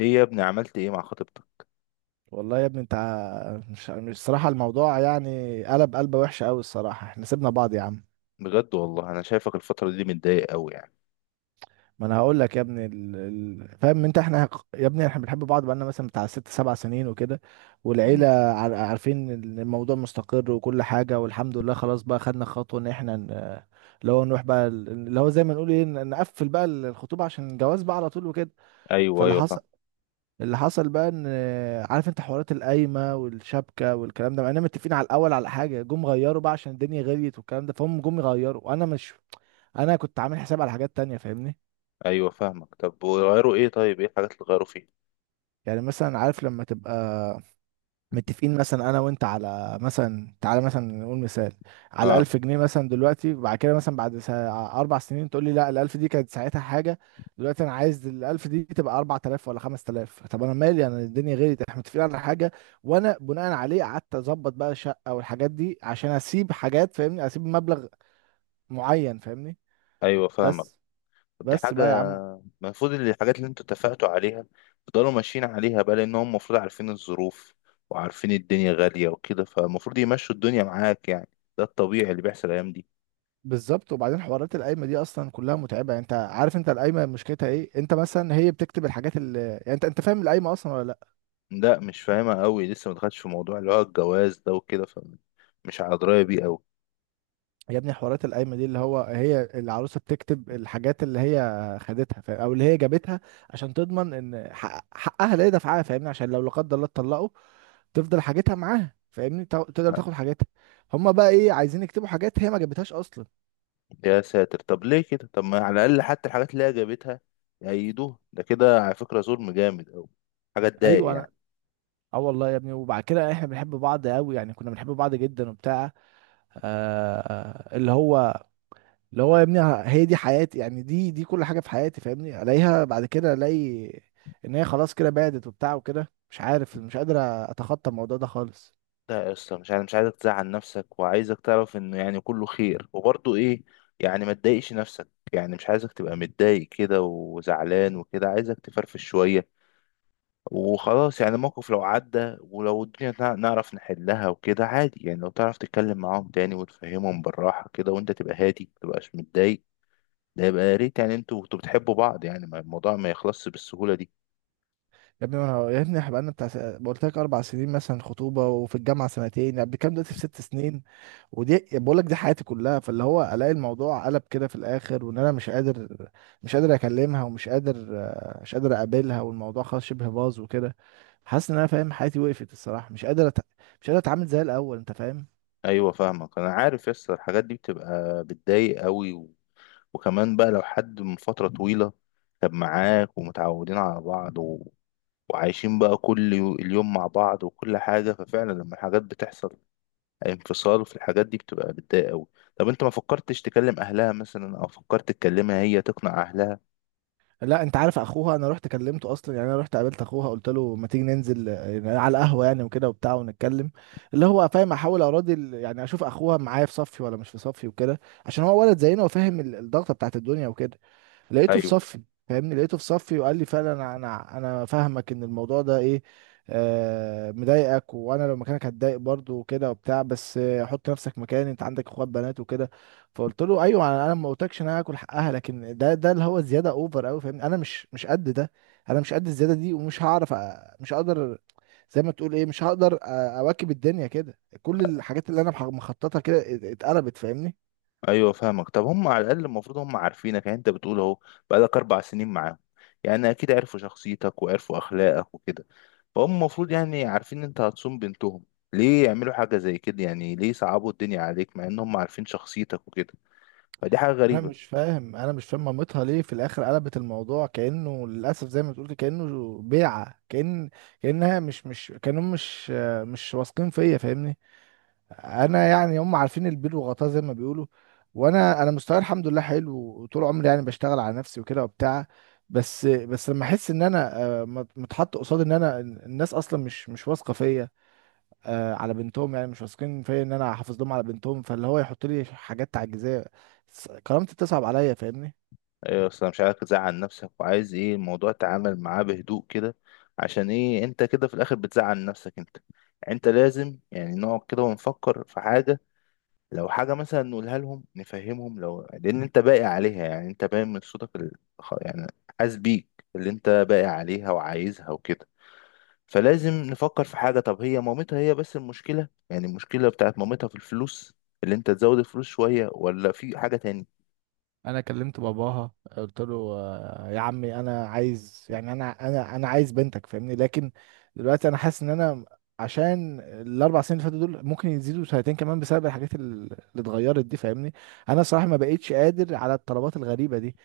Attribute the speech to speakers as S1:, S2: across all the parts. S1: ايه يا ابني، عملت ايه مع خطيبتك؟
S2: والله يا ابني، انت مش الصراحه الموضوع، يعني قلب، قلبه وحشه قوي الصراحه. احنا سيبنا بعض يا عم.
S1: بجد والله انا شايفك الفترة دي متضايق قوي يعني.
S2: ما انا هقول لك يا ابني فاهم انت؟ يا ابني احنا بنحب بعض بقالنا مثلا بتاع ست سبع سنين وكده. والعيله
S1: مم.
S2: عارفين ان الموضوع مستقر وكل حاجه والحمد لله. خلاص بقى، خدنا خطوه ان اللي هو نروح بقى اللي هو زي ما نقول ايه، نقفل بقى الخطوبه عشان الجواز بقى على طول وكده.
S1: ايوه،
S2: فاللي
S1: ايوه، فاهم.
S2: حصل، اللي حصل بقى ان... عارف انت حوارات القايمه والشبكه والكلام ده، مع اننا متفقين على الاول على حاجه، جم غيروا بقى عشان الدنيا غليت والكلام ده. فهم جم يغيروا، وانا مش... انا كنت عامل حساب على حاجات تانية، فاهمني؟
S1: ايوه فاهمك. طب وغيروا ايه؟ طيب ايه الحاجات اللي غيروا فيها؟
S2: يعني مثلا عارف لما تبقى متفقين مثلا انا وانت، على مثلا، تعالى مثلا نقول مثال، على
S1: اه.
S2: 1000 جنيه مثلا. دلوقتي بعد كده مثلا بعد 4 سنين تقول لي لا، الألف دي كانت ساعتها حاجة، دلوقتي انا عايز الألف دي تبقى 4000 ولا 5000. طب انا مالي؟ انا الدنيا غيرت؟ احنا متفقين على حاجة. وانا بناء عليه قعدت اظبط بقى شقة والحاجات دي عشان اسيب حاجات، فاهمني، اسيب مبلغ معين، فاهمني؟
S1: ايوه فاهمك.
S2: بس
S1: طب دي
S2: بس بقى يا
S1: حاجة
S2: عم.
S1: المفروض إن الحاجات اللي انتوا اتفقتوا عليها تفضلوا ماشيين عليها بقى، لان هم المفروض عارفين الظروف وعارفين الدنيا غالية وكده. فالمفروض يمشوا الدنيا معاك يعني. ده الطبيعي اللي بيحصل الايام دي.
S2: بالظبط. وبعدين حوارات القايمه دي اصلا كلها متعبه. يعني انت عارف، انت القايمه مشكلتها ايه؟ انت مثلا هي بتكتب الحاجات اللي يعني، انت فاهم القايمه اصلا ولا لا؟
S1: لا، مش فاهمها قوي. لسه ما دخلتش في موضوع اللي هو الجواز ده وكده، فمش على دراية بيه قوي.
S2: يا ابني، حوارات القايمه دي، اللي هو هي العروسه بتكتب الحاجات اللي هي خدتها، فاهم؟ او اللي هي جابتها، عشان تضمن ان حقها لا يدفعها، فاهمني؟ عشان لو لا قدر الله اتطلقوا، تفضل حاجتها معاها، فاهمني؟ تقدر تاخد حاجتها. هما بقى ايه عايزين يكتبوا حاجات هي ما جابتهاش اصلا؟
S1: يا ساتر! طب ليه كده؟ طب ما على الاقل حتى الحاجات اللي هي جابتها يأيدوها. ده كده على فكره ظلم جامد قوي. حاجه تضايق
S2: ايوه انا...
S1: يعني.
S2: اه والله يا ابني. وبعد كده احنا بنحب بعض قوي يعني، كنا بنحب بعض جدا وبتاع. آه، اللي هو، اللي هو يا ابني، هي دي حياتي يعني، دي كل حاجه في حياتي، فاهمني؟ الاقيها بعد كده، الاقي ان هي خلاص كده بعدت وبتاع وكده. مش عارف، مش قادر اتخطى الموضوع ده خالص.
S1: لا يا اسطى، مش عايزك تزعل نفسك، وعايزك تعرف انه يعني كله خير وبرضه ايه، يعني ما تضايقش نفسك. يعني مش عايزك تبقى متضايق كده وزعلان وكده، عايزك تفرفش شويه وخلاص. يعني الموقف لو عدى ولو الدنيا نعرف نحلها وكده عادي. يعني لو تعرف تتكلم معاهم تاني وتفهمهم بالراحه كده وانت تبقى هادي متبقاش متضايق، ده يبقى يا ريت. يعني انتوا كنتوا بتحبوا بعض يعني، الموضوع ما يخلصش بالسهولة دي.
S2: يا ابني، انا يا ابني احنا بقالنا بتاع قلت لك 4 سنين مثلا خطوبه، وفي الجامعه سنتين، يعني بنتكلم دلوقتي في 6 سنين. ودي بقول لك دي حياتي كلها. فاللي هو الاقي الموضوع قلب كده في الاخر، وان انا مش قادر، مش قادر اكلمها، ومش قادر مش قادر اقابلها، والموضوع خلاص شبه باظ وكده. حاسس ان انا فاهم حياتي وقفت الصراحه، مش قادر مش قادر اتعامل زي الاول، انت فاهم؟
S1: ايوه فاهمك، انا عارف يس الحاجات دي بتبقى بتضايق قوي. وكمان بقى لو حد من فترة طويلة كان معاك ومتعودين على بعض وعايشين بقى كل اليوم مع بعض وكل حاجة، ففعلا لما الحاجات بتحصل انفصال في الحاجات دي بتبقى بتضايق قوي. طب انت ما فكرتش تكلم اهلها مثلا، او فكرت تكلمها هي تقنع اهلها؟
S2: لا انت عارف اخوها، انا رحت كلمته اصلا. يعني انا رحت قابلت اخوها، قلت له ما تيجي ننزل، يعني على القهوه يعني وكده وبتاع، ونتكلم. اللي هو، فاهم، احاول اراضي ال- ، يعني اشوف اخوها معايا في صفي ولا مش في صفي وكده، عشان هو ولد زينا وفاهم الضغطه بتاعت الدنيا وكده. لقيته في
S1: ايوه،
S2: صفي، فاهمني، لقيته في صفي وقال لي فعلا انا فاهمك ان الموضوع ده ايه، آه، مضايقك، وانا لو مكانك هتضايق برضه وكده وبتاع. بس آه، حط نفسك مكاني، انت عندك اخوات بنات وكده. فقلت له ايوه، انا ما قلتلكش ان انا هاكل حقها، لكن ده اللي هو زياده اوفر قوي، فاهمني. انا مش قد ده، انا مش قد الزياده دي، ومش هعرف مش هقدر، زي ما تقول ايه، مش هقدر اواكب الدنيا كده. كل الحاجات اللي انا مخططها كده اتقلبت، فاهمني.
S1: ايوه، فاهمك. طب هم على الاقل المفروض هم عارفينك، يعني انت بتقول اهو، بقالك 4 سنين معاهم. يعني اكيد عرفوا شخصيتك وعرفوا اخلاقك وكده. فهم المفروض يعني عارفين ان انت هتصوم بنتهم. ليه يعملوا حاجه زي كده؟ يعني ليه يصعبوا الدنيا عليك مع ان هم عارفين شخصيتك وكده؟ فدي حاجه
S2: انا
S1: غريبه.
S2: مش فاهم انا مش فاهم مامتها ليه في الاخر قلبت الموضوع كانه للاسف، زي ما تقول كده، كانه بيعه. كان، كانها مش، كانهم مش واثقين فيا، فاهمني. انا يعني هم عارفين البيل وغطاه، زي ما بيقولوا. وانا مستواي الحمد لله حلو، وطول عمري يعني بشتغل على نفسي وكده وبتاع. بس لما احس ان انا آه، متحط قصاد ان انا الناس اصلا مش واثقه فيا آه، على بنتهم، يعني مش واثقين فيا ان انا احافظ لهم على بنتهم، فاللي هو يحط لي حاجات تعجيزيه، كرامتي بتصعب عليا، فاهمني.
S1: ايوه، اصل أنا مش عايزك تزعل نفسك، وعايز ايه، الموضوع تعامل معاه بهدوء كده. عشان ايه انت كده في الاخر بتزعل نفسك انت؟ يعني انت لازم يعني نقعد كده ونفكر في حاجه. لو حاجة مثلا نقولها لهم نفهمهم، لأن أنت باقي عليها، يعني أنت باين من صوتك يعني حاسس بيك اللي أنت باقي عليها وعايزها وكده. فلازم نفكر في حاجة. طب هي مامتها هي بس المشكلة، بتاعت مامتها في الفلوس، اللي أنت تزود الفلوس شوية ولا في حاجة تاني؟
S2: انا كلمت باباها، قلت له آه، يا عمي انا عايز، يعني انا عايز بنتك، فاهمني، لكن دلوقتي انا حاسس ان انا عشان ال4 سنين اللي فاتوا دول ممكن يزيدوا سنتين كمان بسبب الحاجات اللي اتغيرت دي، فاهمني. انا صراحه ما بقيتش قادر على الطلبات الغريبه دي.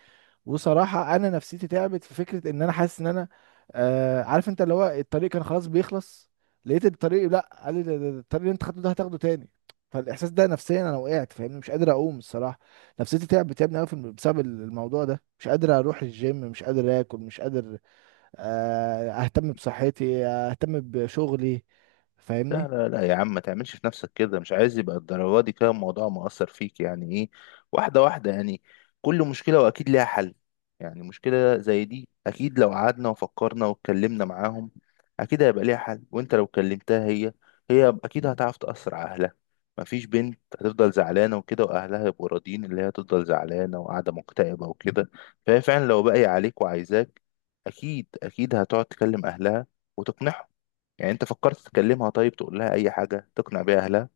S2: وصراحة أنا نفسيتي تعبت في فكرة إن أنا حاسس إن أنا آه، عارف أنت اللي هو الطريق كان خلاص بيخلص، لقيت الطريق لأ، قال لي ده ده الطريق اللي أنت خدته ده هتاخده تاني. فالإحساس ده نفسيا أنا وقعت، فاهمني، مش قادر أقوم الصراحة. نفسيتي تعبت، تعبني أوي في بسبب الموضوع ده، مش قادر أروح الجيم، مش قادر آكل، مش قادر آه، أهتم بصحتي آه، أهتم بشغلي،
S1: لا،
S2: فاهمني.
S1: لا، لا يا عم، ما تعملش في نفسك كده. مش عايز يبقى الدرجة دي كده الموضوع مؤثر فيك، يعني ايه؟ واحدة واحدة يعني. كل مشكلة وأكيد ليها حل. يعني مشكلة زي دي، أكيد لو قعدنا وفكرنا واتكلمنا معاهم أكيد هيبقى ليها حل. وأنت لو كلمتها هي أكيد هتعرف تأثر على أهلها. مفيش بنت هتفضل زعلانة وكده وأهلها يبقوا راضيين اللي هي تفضل زعلانة وقاعدة مكتئبة وكده. فهي فعلا لو باقية عليك وعايزاك، أكيد أكيد هتقعد تكلم أهلها وتقنعهم. يعني انت فكرت تكلمها؟ طيب تقول لها اي حاجة تقنع بيها اهلها.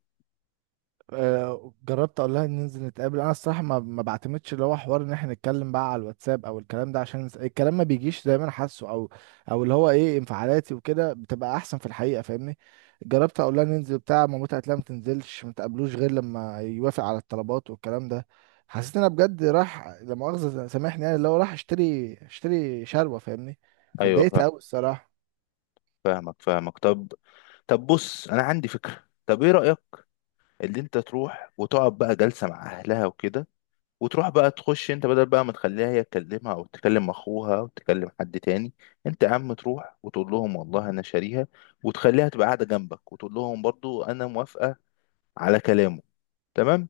S2: آه، جربت اقول لها ننزل نتقابل. انا الصراحه ما بعتمدش اللي هو حوار ان احنا نتكلم بقى على الواتساب او الكلام ده، عشان الكلام ما بيجيش زي ما انا حاسه، او اللي هو ايه، انفعالاتي وكده بتبقى احسن في الحقيقه، فاهمني. جربت اقول لها ننزل بتاع، مامتها قالت لها ما تنزلش، ما تقابلوش غير لما يوافق على الطلبات والكلام ده. حسيت ان انا بجد راح لا مؤاخذه سامحني، يعني اللي هو راح اشتري شربة، فاهمني.
S1: ايوه
S2: فاتضايقت
S1: فاهم.
S2: قوي الصراحه.
S1: فاهمك. طب بص انا عندي فكرة. طب ايه رأيك، اللي انت تروح وتقعد بقى جلسة مع اهلها وكده، وتروح بقى تخش انت بدل بقى ما تخليها هي تكلمها او تكلم اخوها او تكلم حد تاني. انت يا عم تروح وتقول لهم والله انا شاريها، وتخليها تبقى قاعدة جنبك وتقول لهم برضو انا موافقة على كلامه. تمام.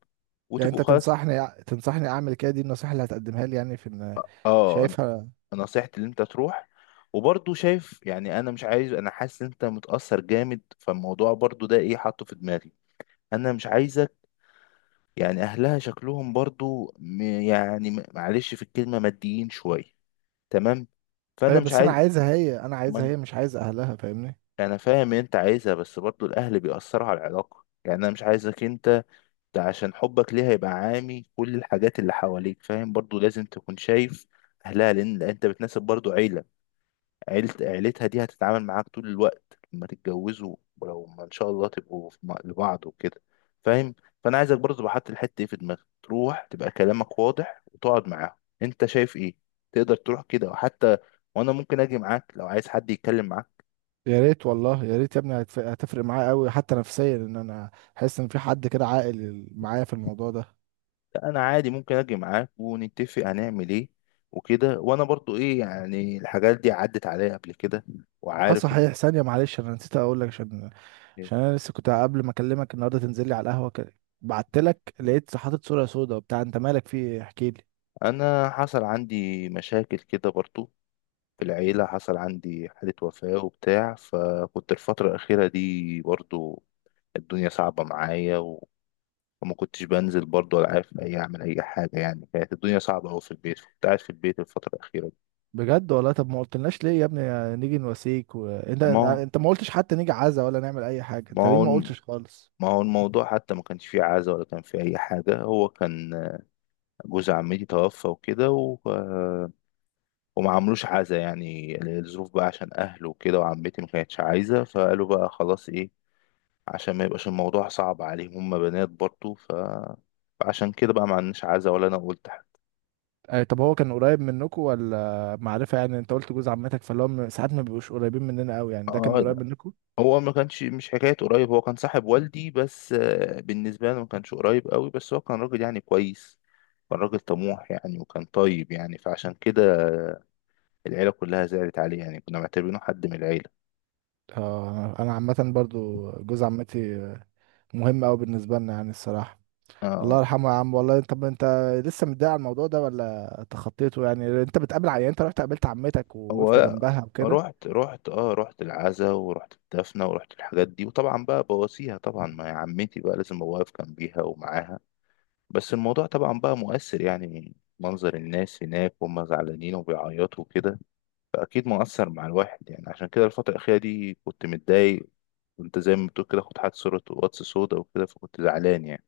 S2: يعني
S1: وتبقوا
S2: انت
S1: خلاص.
S2: تنصحني، اعمل كده؟ دي النصيحه اللي هتقدمها لي يعني في... إن-
S1: اه،
S2: شايفها؟
S1: نصيحتي اللي انت تروح. وبرضه شايف، يعني انا مش عايز، انا حاسس ان انت متأثر جامد فالموضوع برضه ده ايه حاطه في دماغي. انا مش عايزك، يعني اهلها شكلهم برضه معلش في الكلمة ماديين شوية، تمام؟ فانا
S2: ايوه
S1: مش
S2: بس انا
S1: عايز.
S2: عايزها هي،
S1: ما انا
S2: مش عايز اهلها، فاهمني.
S1: أنا فاهم ان انت عايزها، بس برضه الاهل بيأثروا على العلاقة، يعني انا مش عايزك انت ده عشان حبك ليها يبقى عامي كل الحاجات اللي حواليك. فاهم؟ برضه لازم تكون شايف اهلها لان انت بتناسب برضه عيلة، عيلتها دي هتتعامل معاك طول الوقت لما تتجوزوا. ولو ما ان شاء الله تبقوا في لبعض وكده، فاهم؟ فانا عايزك برضه تبقى حاطط الحته دي في دماغك. تروح تبقى كلامك واضح وتقعد معاهم انت شايف ايه. تقدر تروح كده وحتى وانا ممكن اجي معاك لو عايز حد يتكلم معاك.
S2: يا ريت والله، يا ريت يا ابني، هتفرق معايا قوي، حتى نفسيا، ان انا احس ان في حد كده عاقل معايا في الموضوع ده.
S1: لا، انا عادي ممكن اجي معاك ونتفق هنعمل ايه وكده، وانا برضو ايه يعني، الحاجات دي عدت عليا قبل كده
S2: اه
S1: وعارف.
S2: صحيح، ثانيه معلش، انا نسيت اقول لك. عشان انا لسه كنت قبل ما اكلمك النهارده تنزل لي على القهوه كده، بعت لك، لقيت حاطط صوره سودا وبتاع. انت مالك في ايه؟ احكي لي.
S1: انا حصل عندي مشاكل كده برضو. في العيلة حصل عندي حالة وفاة وبتاع، فكنت الفترة الأخيرة دي برضو الدنيا صعبة معايا، وما كنتش بنزل برضو ولا عارف أعمل أي حاجة. يعني كانت الدنيا صعبة أوي في البيت، فكنت قاعد في البيت الفترة الأخيرة دي.
S2: بجد والله؟ طب ما قلتلناش ليه يا ابني نيجي نواسيك؟ وانت
S1: ما
S2: انت أنت ما قلتش حتى نيجي عزا ولا نعمل اي حاجه. انت
S1: ما
S2: ليه
S1: هو
S2: ما
S1: الم-
S2: قلتش خالص؟
S1: ما هو الموضوع حتى ما كانش فيه عزا ولا كان فيه أي حاجة. هو كان جوز عمتي توفى وكده، وما عملوش عزا يعني. الظروف بقى عشان أهله وكده، وعمتي ما كانتش عايزة فقالوا بقى خلاص إيه، عشان ما يبقاش الموضوع صعب عليهم، هم بنات برضه، فعشان كده بقى ما عندناش عزا ولا انا قلت حاجه.
S2: أي، طب هو كان قريب منكم ولا معرفة؟ يعني انت قلت جوز عمتك، فاللي هو ساعات ما بيبقوش قريبين مننا قوي، يعني ده
S1: اه،
S2: كان قريب
S1: لا.
S2: منكم؟
S1: هو ما كانش مش حكايه قريب، هو كان صاحب والدي بس، بالنسبه لنا ما كانش قريب قوي، بس هو كان راجل يعني كويس، كان راجل طموح يعني، وكان طيب يعني. فعشان كده العيله كلها زعلت عليه يعني، كنا معتبرينه حد من العيله.
S2: اه، انا عامة برضو جوز عمتي آه، مهم قوي بالنسبة لنا يعني الصراحة. الله
S1: اه،
S2: يرحمه يا عم والله. طب انت لسه متضايق على الموضوع ده ولا تخطيته؟ يعني انت بتقابل يعني انت رحت قابلت عمتك
S1: هو
S2: ووقفت
S1: لا،
S2: جنبها وكده؟
S1: رحت العزا ورحت الدفنه ورحت الحاجات دي، وطبعا بقى بواسيها طبعا. ما هي عمتي بقى، لازم ابقى واقف جنبيها ومعاها. بس الموضوع طبعا بقى مؤثر يعني، منظر الناس هناك وهم زعلانين وبيعيطوا وكده فأكيد مؤثر مع الواحد يعني. عشان كده الفترة الأخيرة دي كنت متضايق، كنت زي ما بتقول كده كنت حاطط صورة واتس سودا وكده، فكنت زعلان يعني.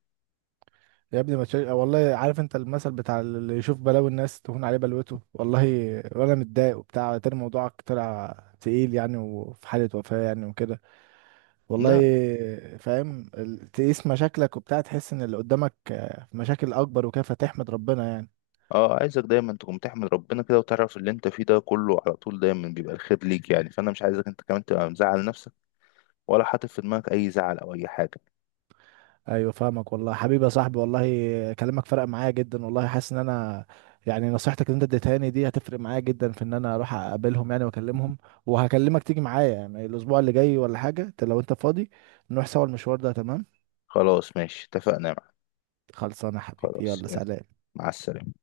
S2: يا ابني ما تشيل، والله عارف انت المثل بتاع اللي يشوف بلاوي الناس تهون عليه بلوته والله. وانا متضايق وبتاع، تاني موضوعك طلع تقيل يعني، وفي حالة وفاة يعني وكده. والله
S1: ده
S2: فاهم تقيس مشاكلك وبتاع، تحس ان اللي قدامك آه، مشاكل اكبر وكده، فتحمد ربنا يعني.
S1: اه، عايزك دايما تقوم تحمد ربنا كده وتعرف اللي انت فيه ده كله على طول دايما بيبقى الخير ليك يعني. فانا مش عايزك انت كمان تبقى مزعل نفسك، ولا حاطط في دماغك اي زعل او اي حاجة.
S2: ايوه فاهمك والله. حبيبي يا صاحبي والله، كلامك فرق معايا جدا والله، حاسس ان انا يعني نصيحتك اللي انت اديتها لي دي هتفرق معايا جدا في ان انا اروح اقابلهم يعني واكلمهم. وهكلمك تيجي معايا يعني الاسبوع اللي جاي ولا حاجه، انت لو انت فاضي نروح سوا المشوار ده، تمام؟
S1: خلاص ماشي، اتفقنا يا معلم.
S2: خلصانه يا حبيبي،
S1: خلاص
S2: يلا
S1: يلا،
S2: سلام.
S1: مع السلامة.